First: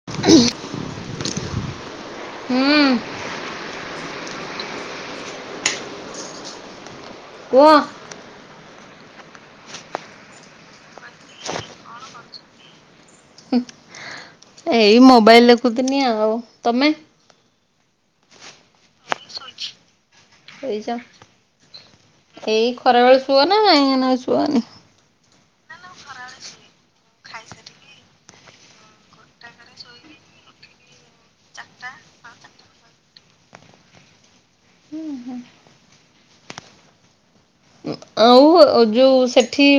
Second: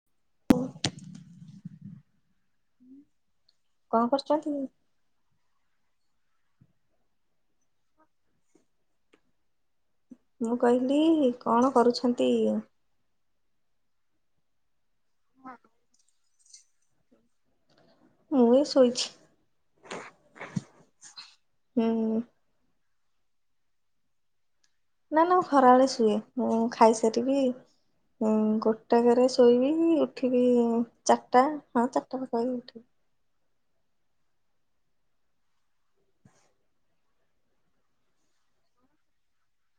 ହୁଁ। କଣ କରୁଛନ୍ତି? କୁହ? ମୁଁ କହିଲି କଣ କରୁଛନ୍ତି? ଏଇ ମୋବାଇଲ ଦେଖୁତିନି ଆଉ ତମେ? ମୁଁ ଏଇ ଶୋଇଛି। ଶୋଇଚି। ସୋଇଚ? ହୁଁ ଏଇ ଖରା ବେଳେ ଶୁଅ ନା ଏଇନା ଶୁଅନି? ନା ନା ମୁଁ ଖରାବେଳେ ଶୁଏ ମୁଁ ଖାଇସାରିକି ହୁଁ ଗୋଟା କରେ ଶୋଇବି ଉଠିବି ଚାରିଟା ହଁ ଚାରିଟା ପାଖା ପାଖି ଉଠିବି। ଆଉ ଯୋଉ ସେଠି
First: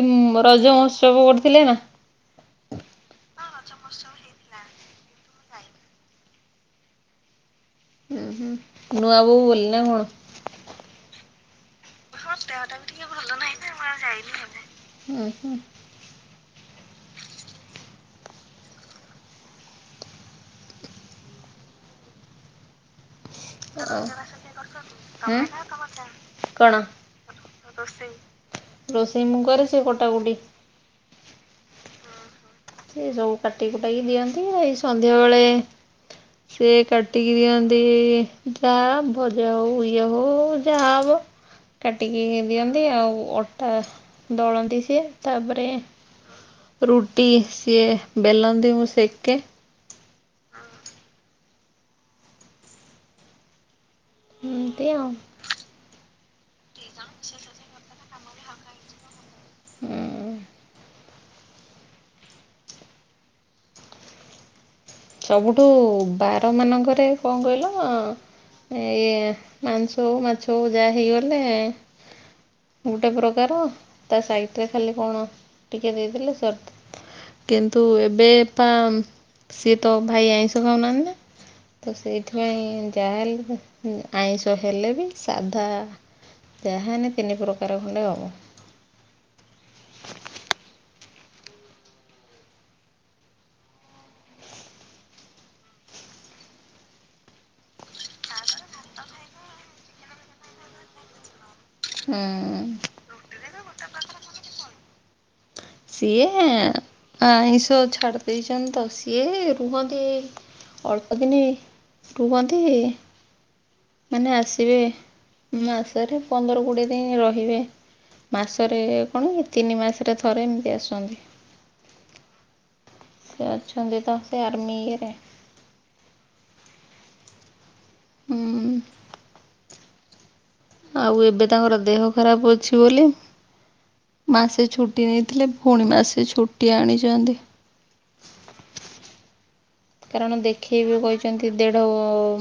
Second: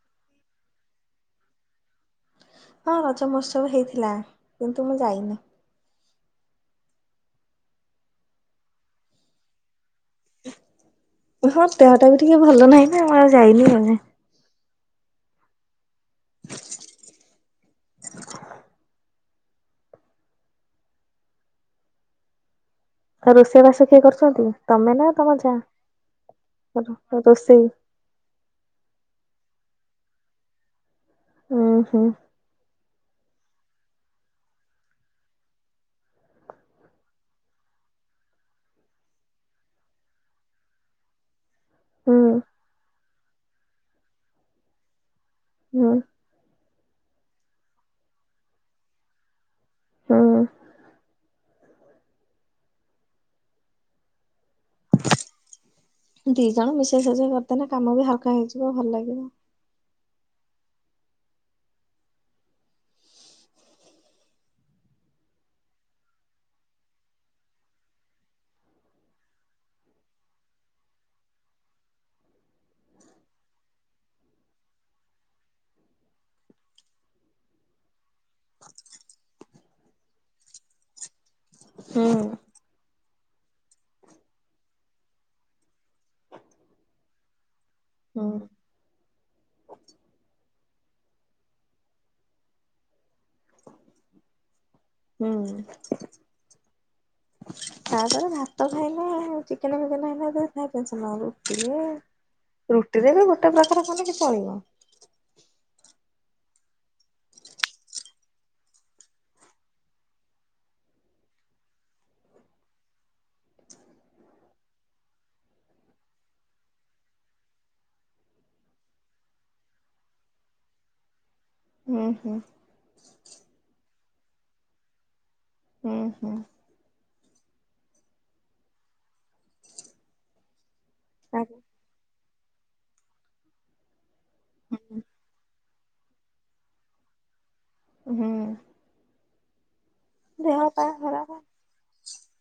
ରଜ ମହୋତ୍ସବ କରିଥିଲେ ନା? ହଁ ରଜ ମହୋତ୍ସବ ହେଇଥିଲା। କିନ୍ତୁ ମୁଁ ଯାଇନି। ଉହୁଁ। ନୂଆବୋହୂ ବୋଲି ନା କଣ? ହଁ, ଦେହଟା ବି ଟିକେ ଭଲ ନାହିଁ ନା ମୁଁ ଆଉ ଯାଇନି [unintelligible] ଉ ହୁଁ। ଆଉ ରୋଷେଇ ବାସ କିଏ ଆଉ କରୁଛନ୍ତି ତମେ ନା ତମ ହୁଁ ଯା ରୋ ରୋଷେଇ? ରୋଷେଇ। ରୋଷେଇ ମୁଁ କରେ ସେ କୋଟା କୋଟି। ଉଁ ହୁଁ। ସେ ସବୁ କାଟି କୁଟାକି ଦିଅନ୍ତି। ଏଇ ସନ୍ଧ୍ୟା ବେଳେ ସେ କାଟିକି ଦିଅନ୍ତି ଯାହା ଭଜା ହଉ ଇଏ ହଉ ଯାହା ହେବ। ହୁଁ କାଟିକି ଦିଅନ୍ତି ଆଉ ଅଟା ଦଳନ୍ତି ସିଏ ତାପରେ ହୁଁ ରୁଟି ସିଏ ବେଲନ୍ତି ମୁଁ ସେକେ। ହୁଁ। ଏମିତି ଆଉ। ଦି ଜଣ ମିଶେ ସଜ କରିଦେଲେ କାମ ବି ହାଲକା ହେଇଯିବ ଭଲ ଲାଗିବ। ହୁଁ। ସବୁଠୁ ବାରମାନଙ୍କରେ କଣ କଇଲ। ଏ ଇଏ ମାଂସ ହଉ ମାଛ ହଉ ଯାଆ ହେଇଗଲେ। ଗୋଟେ ପ୍ରକାର ତା ସାଇଟିରେ ଖାଲି କଣ ଟିକେ ଦେଇଦେଲେ ସର୍ଟ। କିନ୍ତୁ ଏବେ ପା ସିଏ ତ ଭାଇ ଆଇଁଷ ଖାଉନାହାନ୍ତି ତ ହୁଁ ସେଇଥିପାଇଁ ଯାହାହେଲେ ଆଇଁଷ ହେଲେ ବି ସାଧା ଯାହାହେଲେ ତିନି ପ୍ରକା କାର ଖଣ୍ଡେ ହେବ। ହୁଁ। ହୁଁ। ତାପରେ ଭାତ ଖାଇଲେ ଚିକେନ ଫିକେନ ହେଲେ ଭାରି ଟେନସନ୍ ରୁଟିରେ ରୁଟିରେ ବି ଗୋଟେ ପ୍ରକାର କଲେ ଚଳିବ। ସିଏ। ଆଇଁଷ ଛାଡି ଦେଇଛନ୍ତି ତ, ସିଏ ରୁହନ୍ତି ଅଳ୍ପ ଦିନି, ରୁହନ୍ତି। ମାନେ ଆସିବେ, ମାସରେ ପନ୍ଦର କୋଡ଼ିଏ ଦିନି ରହିବେ। ମାସରେ କଣ, ତିନି ମାସରେ ଥରେ ଏମିତି ଆସନ୍ତି। ଉଁ ହୁଁ। ସେ ଅଛନ୍ତି ତ ସେ ଆର୍ମି ଇଏ ରେ। ଉଁ ହୁଁ। ହୁଁ। ଆଉ ଏବେ ତାଙ୍କର ଦେହ ଖରାପ ଅଛି ବୋଲି, ମାସେ ଛୁଟି ନେଇଥିଲେ। ଫୁଣି ମାସେ ଛୁଟି ଆଣିଚନ୍ତି। ଉଁ ହୁଁ। କାରଣ ଦେହ ପା ଦେଖେଇବେ ଖରାପ କହିଚନ୍ତି ଦେଢ଼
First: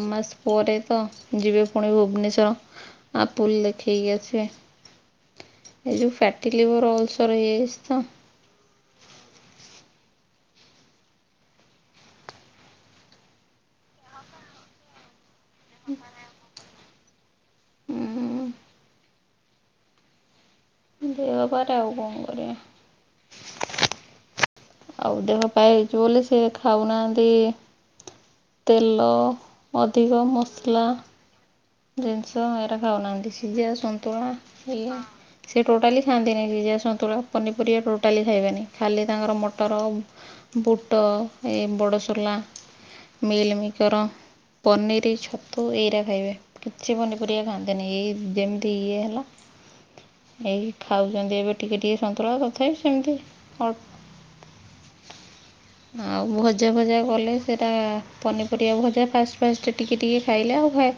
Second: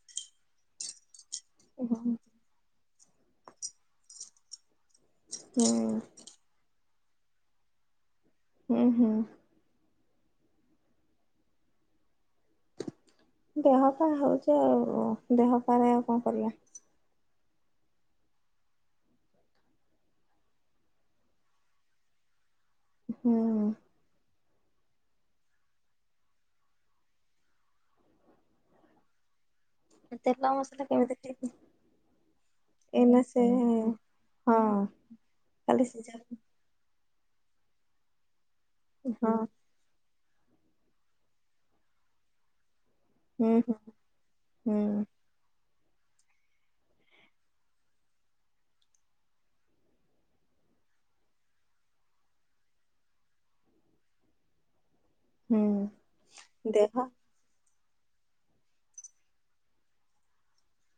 ମାସ ପରେ ତ। ଯିବେ ଫୁଣି ହୁଁ ଭୁବନେଶ୍ଵର, ଆପୁଲ୍ ଦେଖେଇକି ଆସିବେ। ଏ ଯୋଉ ଫ୍ୟାଟି ଲିଭର୍ ଅଲସର ହେଇଯାଇଚି ତ। ହୁଁ ହୁଁ। ଦେହ କଣ ହୋଉଚି ଆଉ। ଦେହପାରେ ଆଉ କଣ କରିବା? ଉଁ। ଦେହପାରେ ଆଉ କଣ କରିବା। ହୁଁ। ଆଉ ଦେହ ପା ହେଇଚି ବୋଲି ସେ ଖାଉନାହାନ୍ତି ତେଲ ଅଧିକ ମସଲା [inaudible] ଜିନ୍ସ, ଏରା ଏଇନା ଖାଉନାହାନ୍ତି ସେ ସିଝା ସନ୍ତୁଳା ହଁ ଏଇଆ। ସେ ଖାଲି ଟୋଟାଲି ସିଝା ଖାନ୍ତିନି ସିଝା ସନ୍ତୁଳା। ପନିପରିବା ଟୋଟାଲି ଖାଇବେନି। ଖାଲି ତାଙ୍କର ହଁ ମଟର ବୁଟ, ଏ ବଡ଼ସୋଲା ହୁଁ ହୁଁ ମିଇଲିମିକର, ହୁଁ ପନିର, ଛତୁ ଏଇରା ଖାଇବେ। କିଛି ପନି ପରିବା ଖାଆନ୍ତିନି। ଏଇ ଯେମିତି ଇଏ ହେଲା ଏଇ ଖାଉଛନ୍ତି ଏବେ ଟିକେ ଟିକେ ସନ୍ତୁଳା। ତଥାବି ସେମିତି ଅଳ୍ପ ହୁଁ। ଆଉ ଭଜା, ଫଜା ଦେହ କଲେ ସେଇଟା ପନିପରିବା ଭଜା ଫାଷ୍ଟ, ଫାଷ୍ଟ ଟିକେ ଟିକେ ଖାଇଲେ। ଆଉ ଖାଏ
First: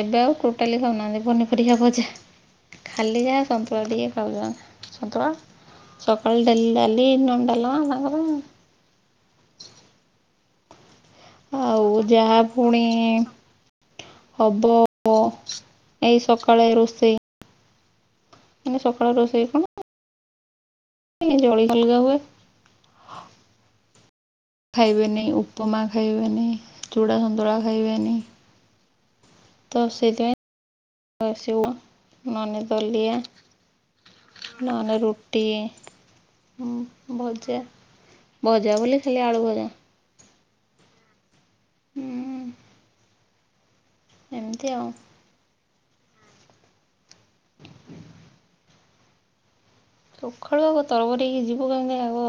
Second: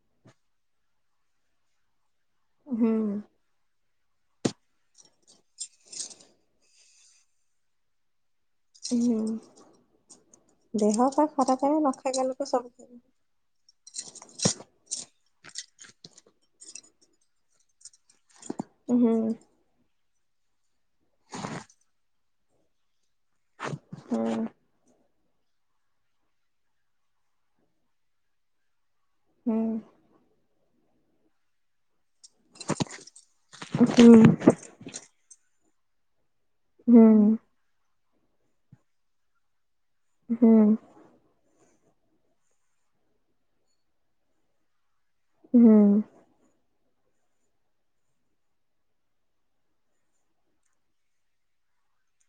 ଏବେ ଆଉ ଟୋଟାଲି ଖାଉନାହାନ୍ତି, ପନିପରିବା ଭଜା। ହୁଁ ଖାଲି ଯାହା ସନ୍ତୁଳା ଟିକେ ଖାଉଛନ୍ତି, ସନ୍ତୁଳା। ସକାଳେ ଡେଲି ଡାଲି ନହେଲେ ଡାଲମା ତାଙ୍କର। ହୁଁ। ଦେହ ପା ଖରାପ ହେଲେ ଆଉ ନ ଖାଇବା ଯାହା ଲୋକ ସବୁ ପୁଣି ଖାଇବେ। ହବ ହବ, ଏଇ ସକାଳେ ରୋଷେଇ। ମାନେ ହୁଁ। ସକାଳେ ରୋଷେଇ କଣ? [unintelligible] ହୁଁ। ଖାଇବେନି, ଉପମା ଖାଇବେନି। ଚୂଡ଼ା ସନ୍ତୁଳା ଖାଇବେନି। ତ ସେଥିପାଇଁ [unintelligible] ନ ହେଲେ ରୁଟି, ଭଜା ଭଜା ବୋଲି ଖାଲି ଆଳୁ ଭଜା। ହୁଁ। ହୁଁ। ଏମିତି ଆଉ। ହୁଁ। ସଖାଳୁ ଆଗ ତରବରେଇକି ଯିବୁ କାହିଁକି ନା ଆଗ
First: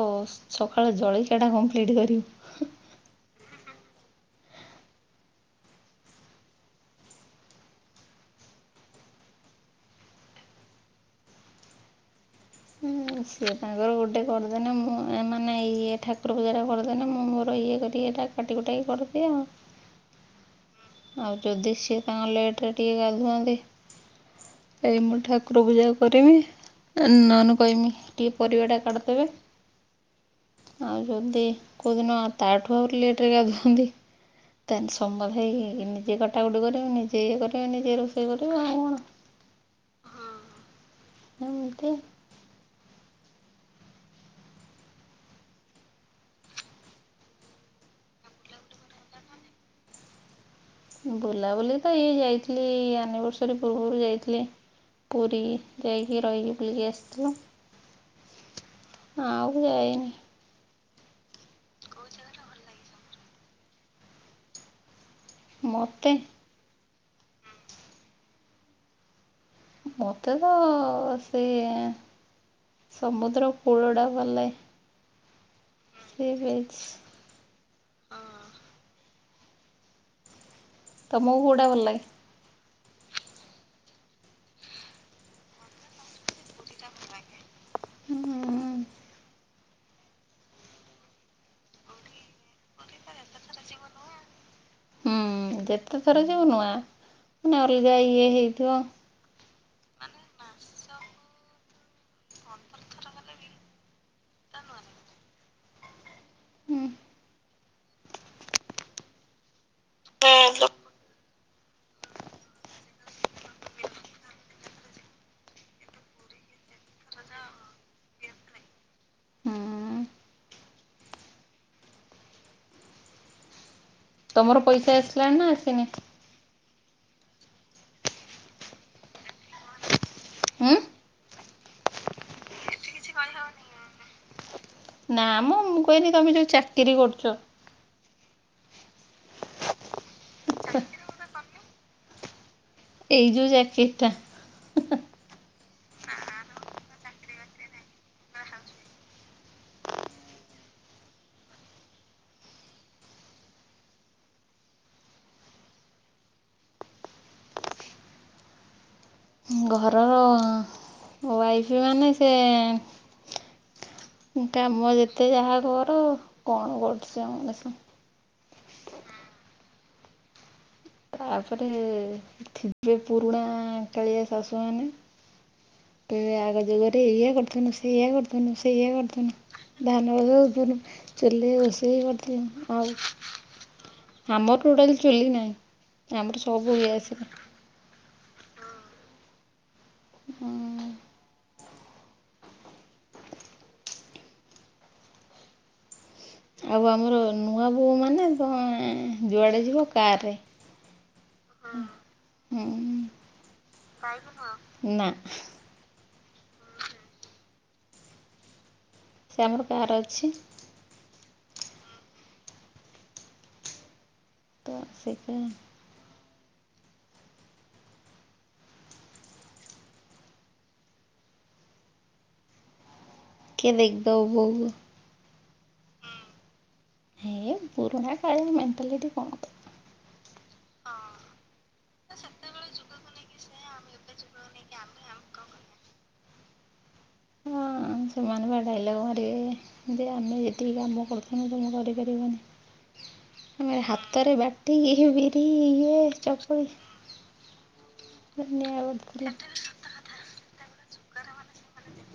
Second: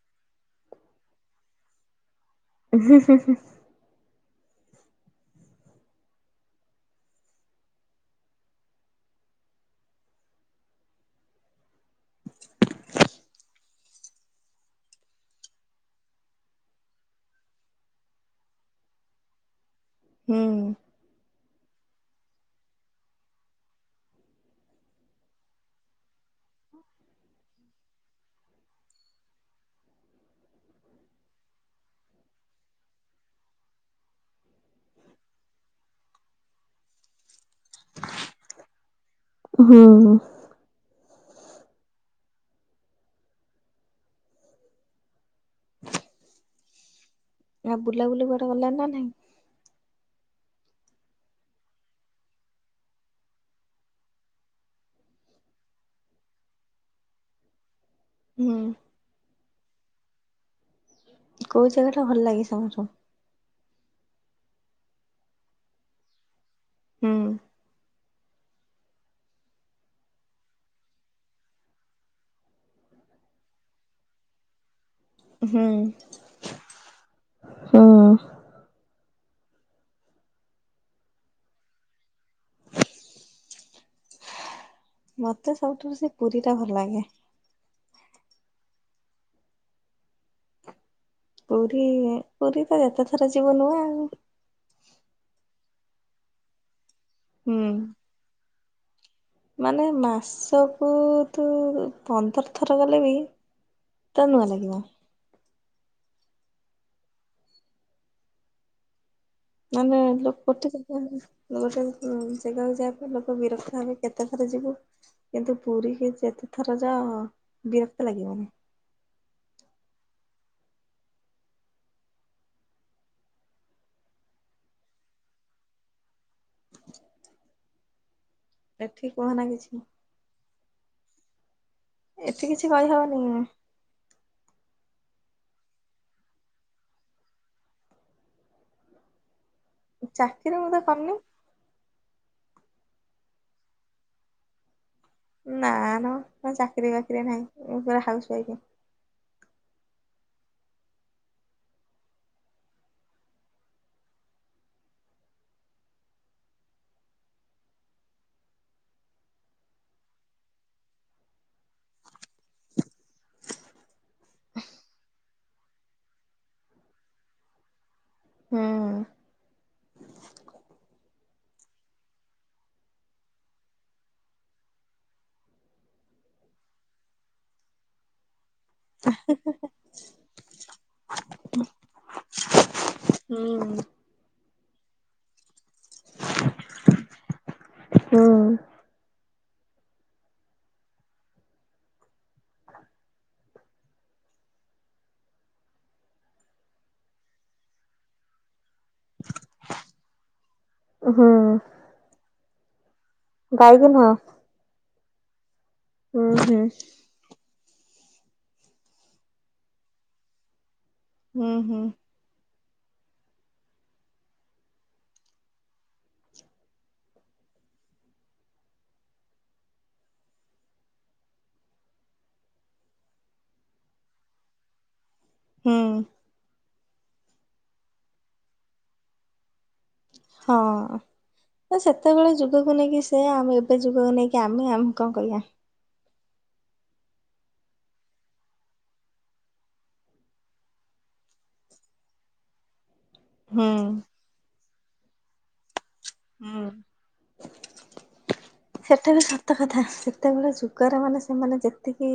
ସଖାଳୁ ଜଳିଖିଆ ଟା କମ୍ପ୍ଲିଟ୍ କରି। [unintelligible] ସିଏ ତାଙ୍କର ଗୋଟେ କରିଦେନେ ମୁଁ ଏମାନେ ଇଏ ଠାକୁର ପୂଜାରା କରିଦେନେ, ମୁଁ ମୋର ଇଏ କରି ଏଟା କାଟିକୁଟାକି କରିଦିଅ। ହୁଁ। ଆଉ ଯଦି ସିଏ ତାଙ୍କ ଲେଟ୍ ରେ ଟିକେ ଗାଧାନ୍ତି। ତାପରେ ମୁଁ ଠାକୁର ପୂଜା କରିମି। ଏ ନନେ କଇମି ଟିକେ ପରିବା ଟା କାଟିଦେବେ। ଆଉ ଯଦି କୋଉଦିନ ତାଠୁ ଆହୁରି ଲେଟ୍ ରେ ଗାଧାନ୍ତି ତାଲ ସମୟ ହେଇ ନିଜେ କଟାକଟି କରିମି, ନିଜେ ଇଏ କରିମି, ନିଜେ ରୋଷେଇ କରିବି ଆଉ କଣ। ହଁ, ହଁ। ଏମିତି ଆ, ବୁଲାବୁଲି କୁଆଡେ ଗଲନ ନା ନାହି? ବୁଲାବୁଲି ତ ଏଇ ଯାଇଥିଲି ଆନିଭର୍ସରୀ ପୂର୍ବରୁ ଯାଇଥିଲି। ପୁରୀ ଯାଇକି ରହିକି [unintelligible] ଆସଥିଲେ। ହୁଁ। ଆଉ ତ ଯାାଇନି। କୋଉ ଜାଗା ଟା ଭଲ ଲାଗେ ସବୁଠୁ? ମୋତେ ହଁ। ମୋତେ ତ ସେ ଏ ସମୁଦ୍ର କୂଳ ଟା ଭଲ ଲାଗେ। ହୁଁ। ସିଏ ଯାଇଛି। ହଁ। ତୋମକୁ କୋଉଟା ଭଲ ଲାଗେ? ମୋତେ ସବୁଠାରୁ ସେ ପୁରୀ ଟା ଭଲ ଲାଗେ। ହୁଁ, ଅଁ, ହଁ। ପୁରୀ ପୁରୀ ତ ଯେତେ ଥର ଯିବ ନୂଆ ଆଉ। ହୁଁ, ଯେତେଥର ଯିବ ନୂଆ, ମାନେ ହୁଁ ଅଲଗା ଇଏ ହେଇଥିବ। ମାନେ ମାସକୁ ତୁ ପନ୍ଦର ଥର ଗଲେ ବି ତ ନୂଆ ଲାଗିବ। ଉଁ, ମାନେ ଲୋକ ଯେମିତି ମାନେ [unintelligible] ଜାଗାକୁ ଯାଆନ୍ତି ଲୋକ ବିରକ୍ତ ହେବେ କେତେ ଥର ଯିବୁ କିନ୍ତୁ ପୁରୀ କି ଯେତେ ଥର ଯାଅ ବିରକ୍ତ ଲାଗିବନି। ହୁଁ ତୋମର ପଇସା ଆସିଲାଣି ନା ଆସିନି? ଏଠି କୁହନା କିଛି। ଉଁ ଏଠି କିଛି କହିହବନି [unintelligible] ନା ମୋ ମୁଁ କହିନି ତୋମେ ଯୋଉ ଚାକିରି କରୁଚ। ଚାକିରି ମୁଁ ତ କରିନି। ଏଇ ଯୋଉ ଚାକିରି ଟା। ନା ନା ମୋ ଚାକିରି ବାକିରି ନାହିଁ ମୁଁ ପୁରା ହାଉସ୍ ୱାଇଫ। ଉଁ ଘରର ୱାଇଫ ମାନେ ସେ କାମ ଯେତେ ଯାହା କର କଣ କରୁଚି [unintelligible] ହୁଁ। ତାପରେ ଥିବେ ପୁରୁଣା କାଳିଆ ଶାଶୁ ମାନେ କହିବେ ଆଗ ଯୁଗରେ ଏଇଆ କରୁଥୁନୁ ସେଇଆ କରୁଥୁନୁ ସେଇଆ କରୁଥୁନୁ ଧାନ ବଶୋଉଥୁନୁ ଚୁଲି ରେ ରୋଷେଇ କରୁଥୁନୁ ଆଉ ହୁଁ। ଆମର ଟୋଟାଲି ଚୁଲି ନାହିଁ। ଆମର ସବୁ ଗ୍ୟାସ୍ ରେ। ହୁଁ। ହୁଁ। ଆଉ ଆମର ନୂଆ ବୋଉ ମାନେ ପୁରା ଏଁ ଉଁ ଯୁଆଡେ ଯିବ କାର ରେ ହୁଁ ହୁଁ। ବାଇକ ନୁହଁ ନା। ହୁଁ ହୁଁ। ସେ ଆମର କାର ଅଛି। ହୁଁ ହୁଁ। ତ ସେଥିପାଇଁ। କିଏ ଦେଖିଦେବ ବୋହୁ କୁ ହୁଁ। ହେ ପୁରୁଣା କାଳିଆ ମେଣ୍ଟାଲିଟି କଣ କ ହଁ। ତ ସେତେବେଳେ ଯୁଗକୁ ନେଇକି ସେଇଆ ଆମେ ଏବେ ଯୁଗକୁ ନେଇକି ଆମେ ଆମେ କଣ କରିବା। ହଁ ସେମାନ ବା ଡାଇଲଗ୍ ମାରିବେ। ଯେ ଆମେ ଯେତିକି କାମ କରୁଥୁନୁ ତମେ କରିପାରିବନି। ହୁଁ ଆମେ ହାତରେ ବାଟିକି ବିରି ଇଏ ହୁଁ ଚକୁଳି ସେଟା ବି ସତ [unintelligible] କଥା ସେତେବେଳେ ଯୁଗରେ ମାନେ ସେମାନେ ଯେତିକି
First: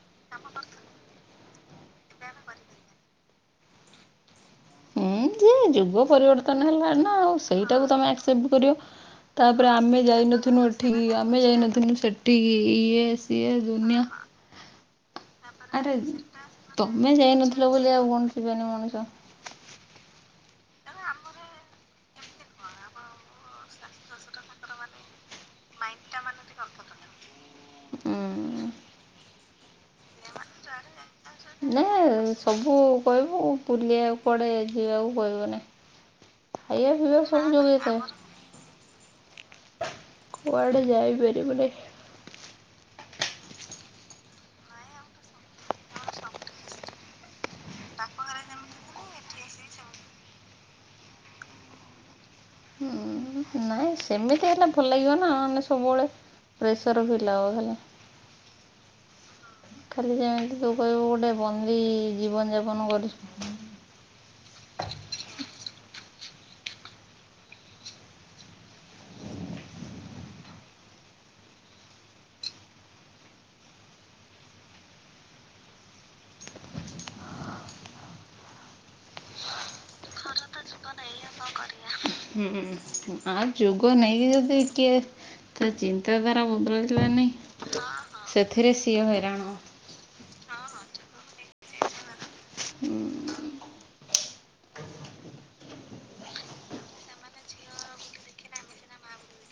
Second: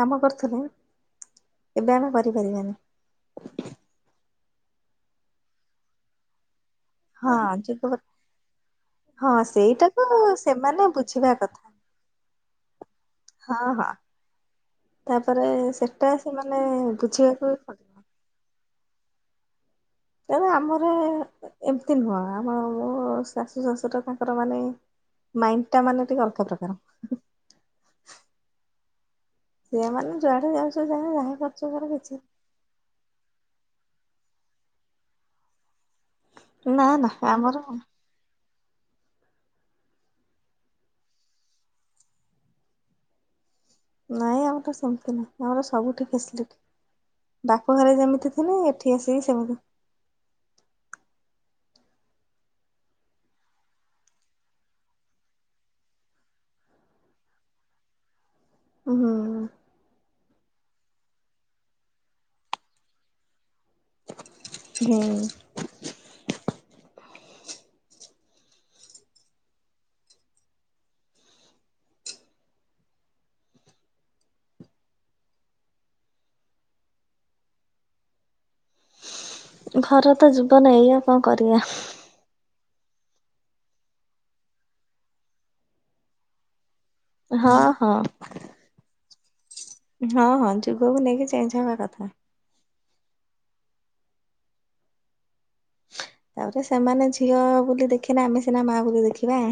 କାମ କରୁଥିଲେ ଏବେ ଆମେ କରିପାରିବାନି। ହୁଁ ଯେ ଯୁଗ ପରିବର୍ତ୍ତନ ହେଲାଣି ନା ଆଉ ହଁ ସେଇଟାକୁ ଯୁଗ ତମେ ଆକ୍ସେପଟ କରିବ ହଁ ତାପରେ ସେଇଟାକୁ ଆମେ ଯାଇନଥିନୁ ସେମାନେ ଏଠିକି ବୁଝିବା ଆମେ କଥା ଯାଇନଥିନୁ ସେ ଟି ଇଏ ସିଏ ହଁ ହଁ ଦୁନିଆ ତାପରେ ଆରେ ସେଟା ସେମାନେ ତମେ ବୁଝିବାକୁ ବି ଯାଇନଥିଲ ବୋଲି ପଡିବ ଆଉ କଣ ଯିବେନି ମଣିଷ। ତାପରେ ଆମର ଏମିତି ନୁହଁ ଆମ ମୋ ଶାଶୁ ଶାଶୁର ତାଙ୍କର ମାନେ ମାଇଣ୍ଡ ଟା ମାନେ ଟିକେ ଅଲଗା ପ୍ରକାର। ହୁଁ। ଛୁଆ ମାନେ ଯୁଆଡେ ଯାଉଚ ଯାଅ ଯାହା କରୁଚ ନା କର କିଛି ସବୁ କହିବୁ ବୁଲିବାକୁ କୁଆଡ଼େ ଯିବାକୁ କହିବ ନେଇ। ନା ଖାଇବା ନା ପିଇବା ସବୁ ଆମର ଯୋଗେଇ ଥାଏ। କୁଆଡେ ଯାଇ ପାରିବୁନାଇଁ। ନାଇଁ ଆମର ସେମିତି ନାହିଁ ଆମର ସବୁଠି ଫେସିଲିଟି। ଵାପଘରେ ଯେମିତି ଥିଲି ଏଠି ଆସିକି ସେମିତି ହୁଁ ନାଇଁ ସେମିତି ହେଲେ ଭଲ ଲାଗିବ ନା ମାନେ ସବୁବେଳେ ପ୍ରେସର ଫା ହୁଁ ହୁ ଖାଲି ଯେମିତି ତୁ କହିବୁ ଗୋଟେ ବନ୍ଦୀ ଜୀବନଯାପନ କରିଛୁ। ହୁଁ। ଘର ତ ଜୀବନ ଏଇଆ କଣ କରିବା। ହୁଁ ଆଉ ଯୁଗ ନେଇକି ଯଦି କିଏ ତା ଚିନ୍ତାଧାରା ବଦଳେ ନି ହଁ ହଁ। ସେଥିରେ ସିଏ ହଇରାଣ ହଁ ହଁ ଯୁଗକୁ ନେଇକି ଚେଞ୍ଜ ହବା କଥା। ହୁଁ। ତାପରେ ସେମାନେ ଝିଅ ବୋଲି ଦେଖିନେ ଆମେ ସିନା ମା ବୋଲିଦେଖିବା।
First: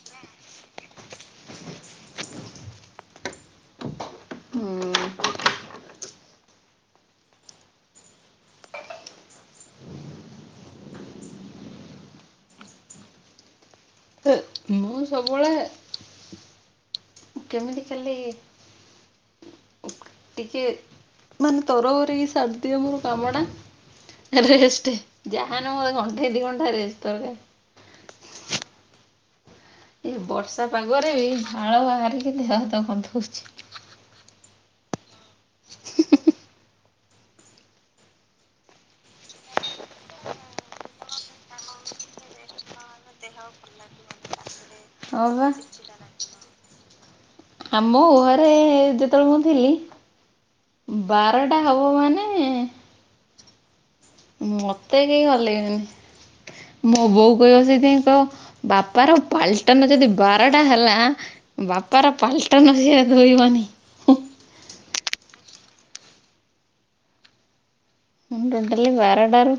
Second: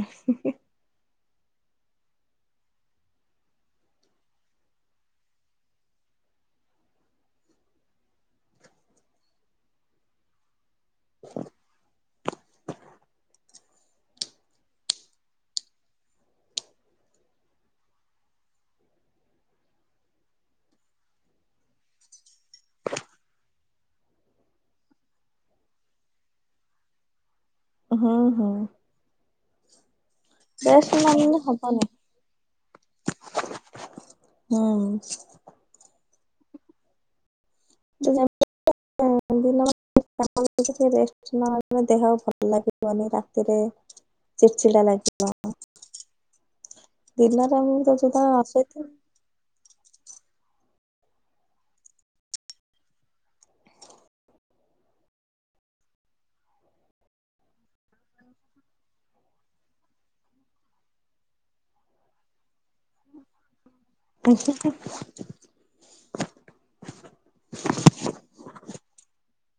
ମୁଁ ସବୁବେଳେ କେମିତି ଖାଲି ଟିକିଏ ମାନେ ତରବର ହେଇ ସାରଦିଏ ଅମୋର କାମଟା। ରେଷ୍ଟେ ଜାହାନେ ମୋର ଘଣ୍ଟେ ଦି ଘଣ୍ଟା ରେଷ୍ଟ ଦରକାର। ହୁଁ ହୁଁ। ଏ ବର୍ଷା ରେଷ୍ଟ ପାଗରେ ବି ନନେଲେ ଝାଳ ହବନି ବାହାରିକି ଦେହ ହାତ ଗନ୍ଧଉଛି। ହୁଁ ଉଁ। [inaudible] ଟିକେ ରେଷ୍ଟ ନହେଲେ ଦେହ ଭଲ ଲାଗିବନି ରାତିରେ ଚିଡ଼ଚିଡା ଲାଗ ହଁ ପା। ଦେର୍ଲା? ଆମ ଘରେ ଜେ ମୁଁ ଥିଲି ବାରଟା ହବ ମାନେ ମତେ କେହି ହଲେଇବେନି ମୋ ବୋଉ କହିବ ସେଇଥିପାଇଁ କଇବ ବାପାର ପାଲଟନ ଯଦି ବାରଟା ହେଲା ବାପାର ପାଲଟନ ସିଏ ଧୋଇବନି। ଆ ମୁଁ ଟୋଟାଲି ବାରଟାରୁ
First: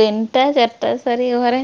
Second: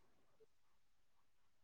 ତିନିଟା ଚାରିଟା ସରି ଘରେ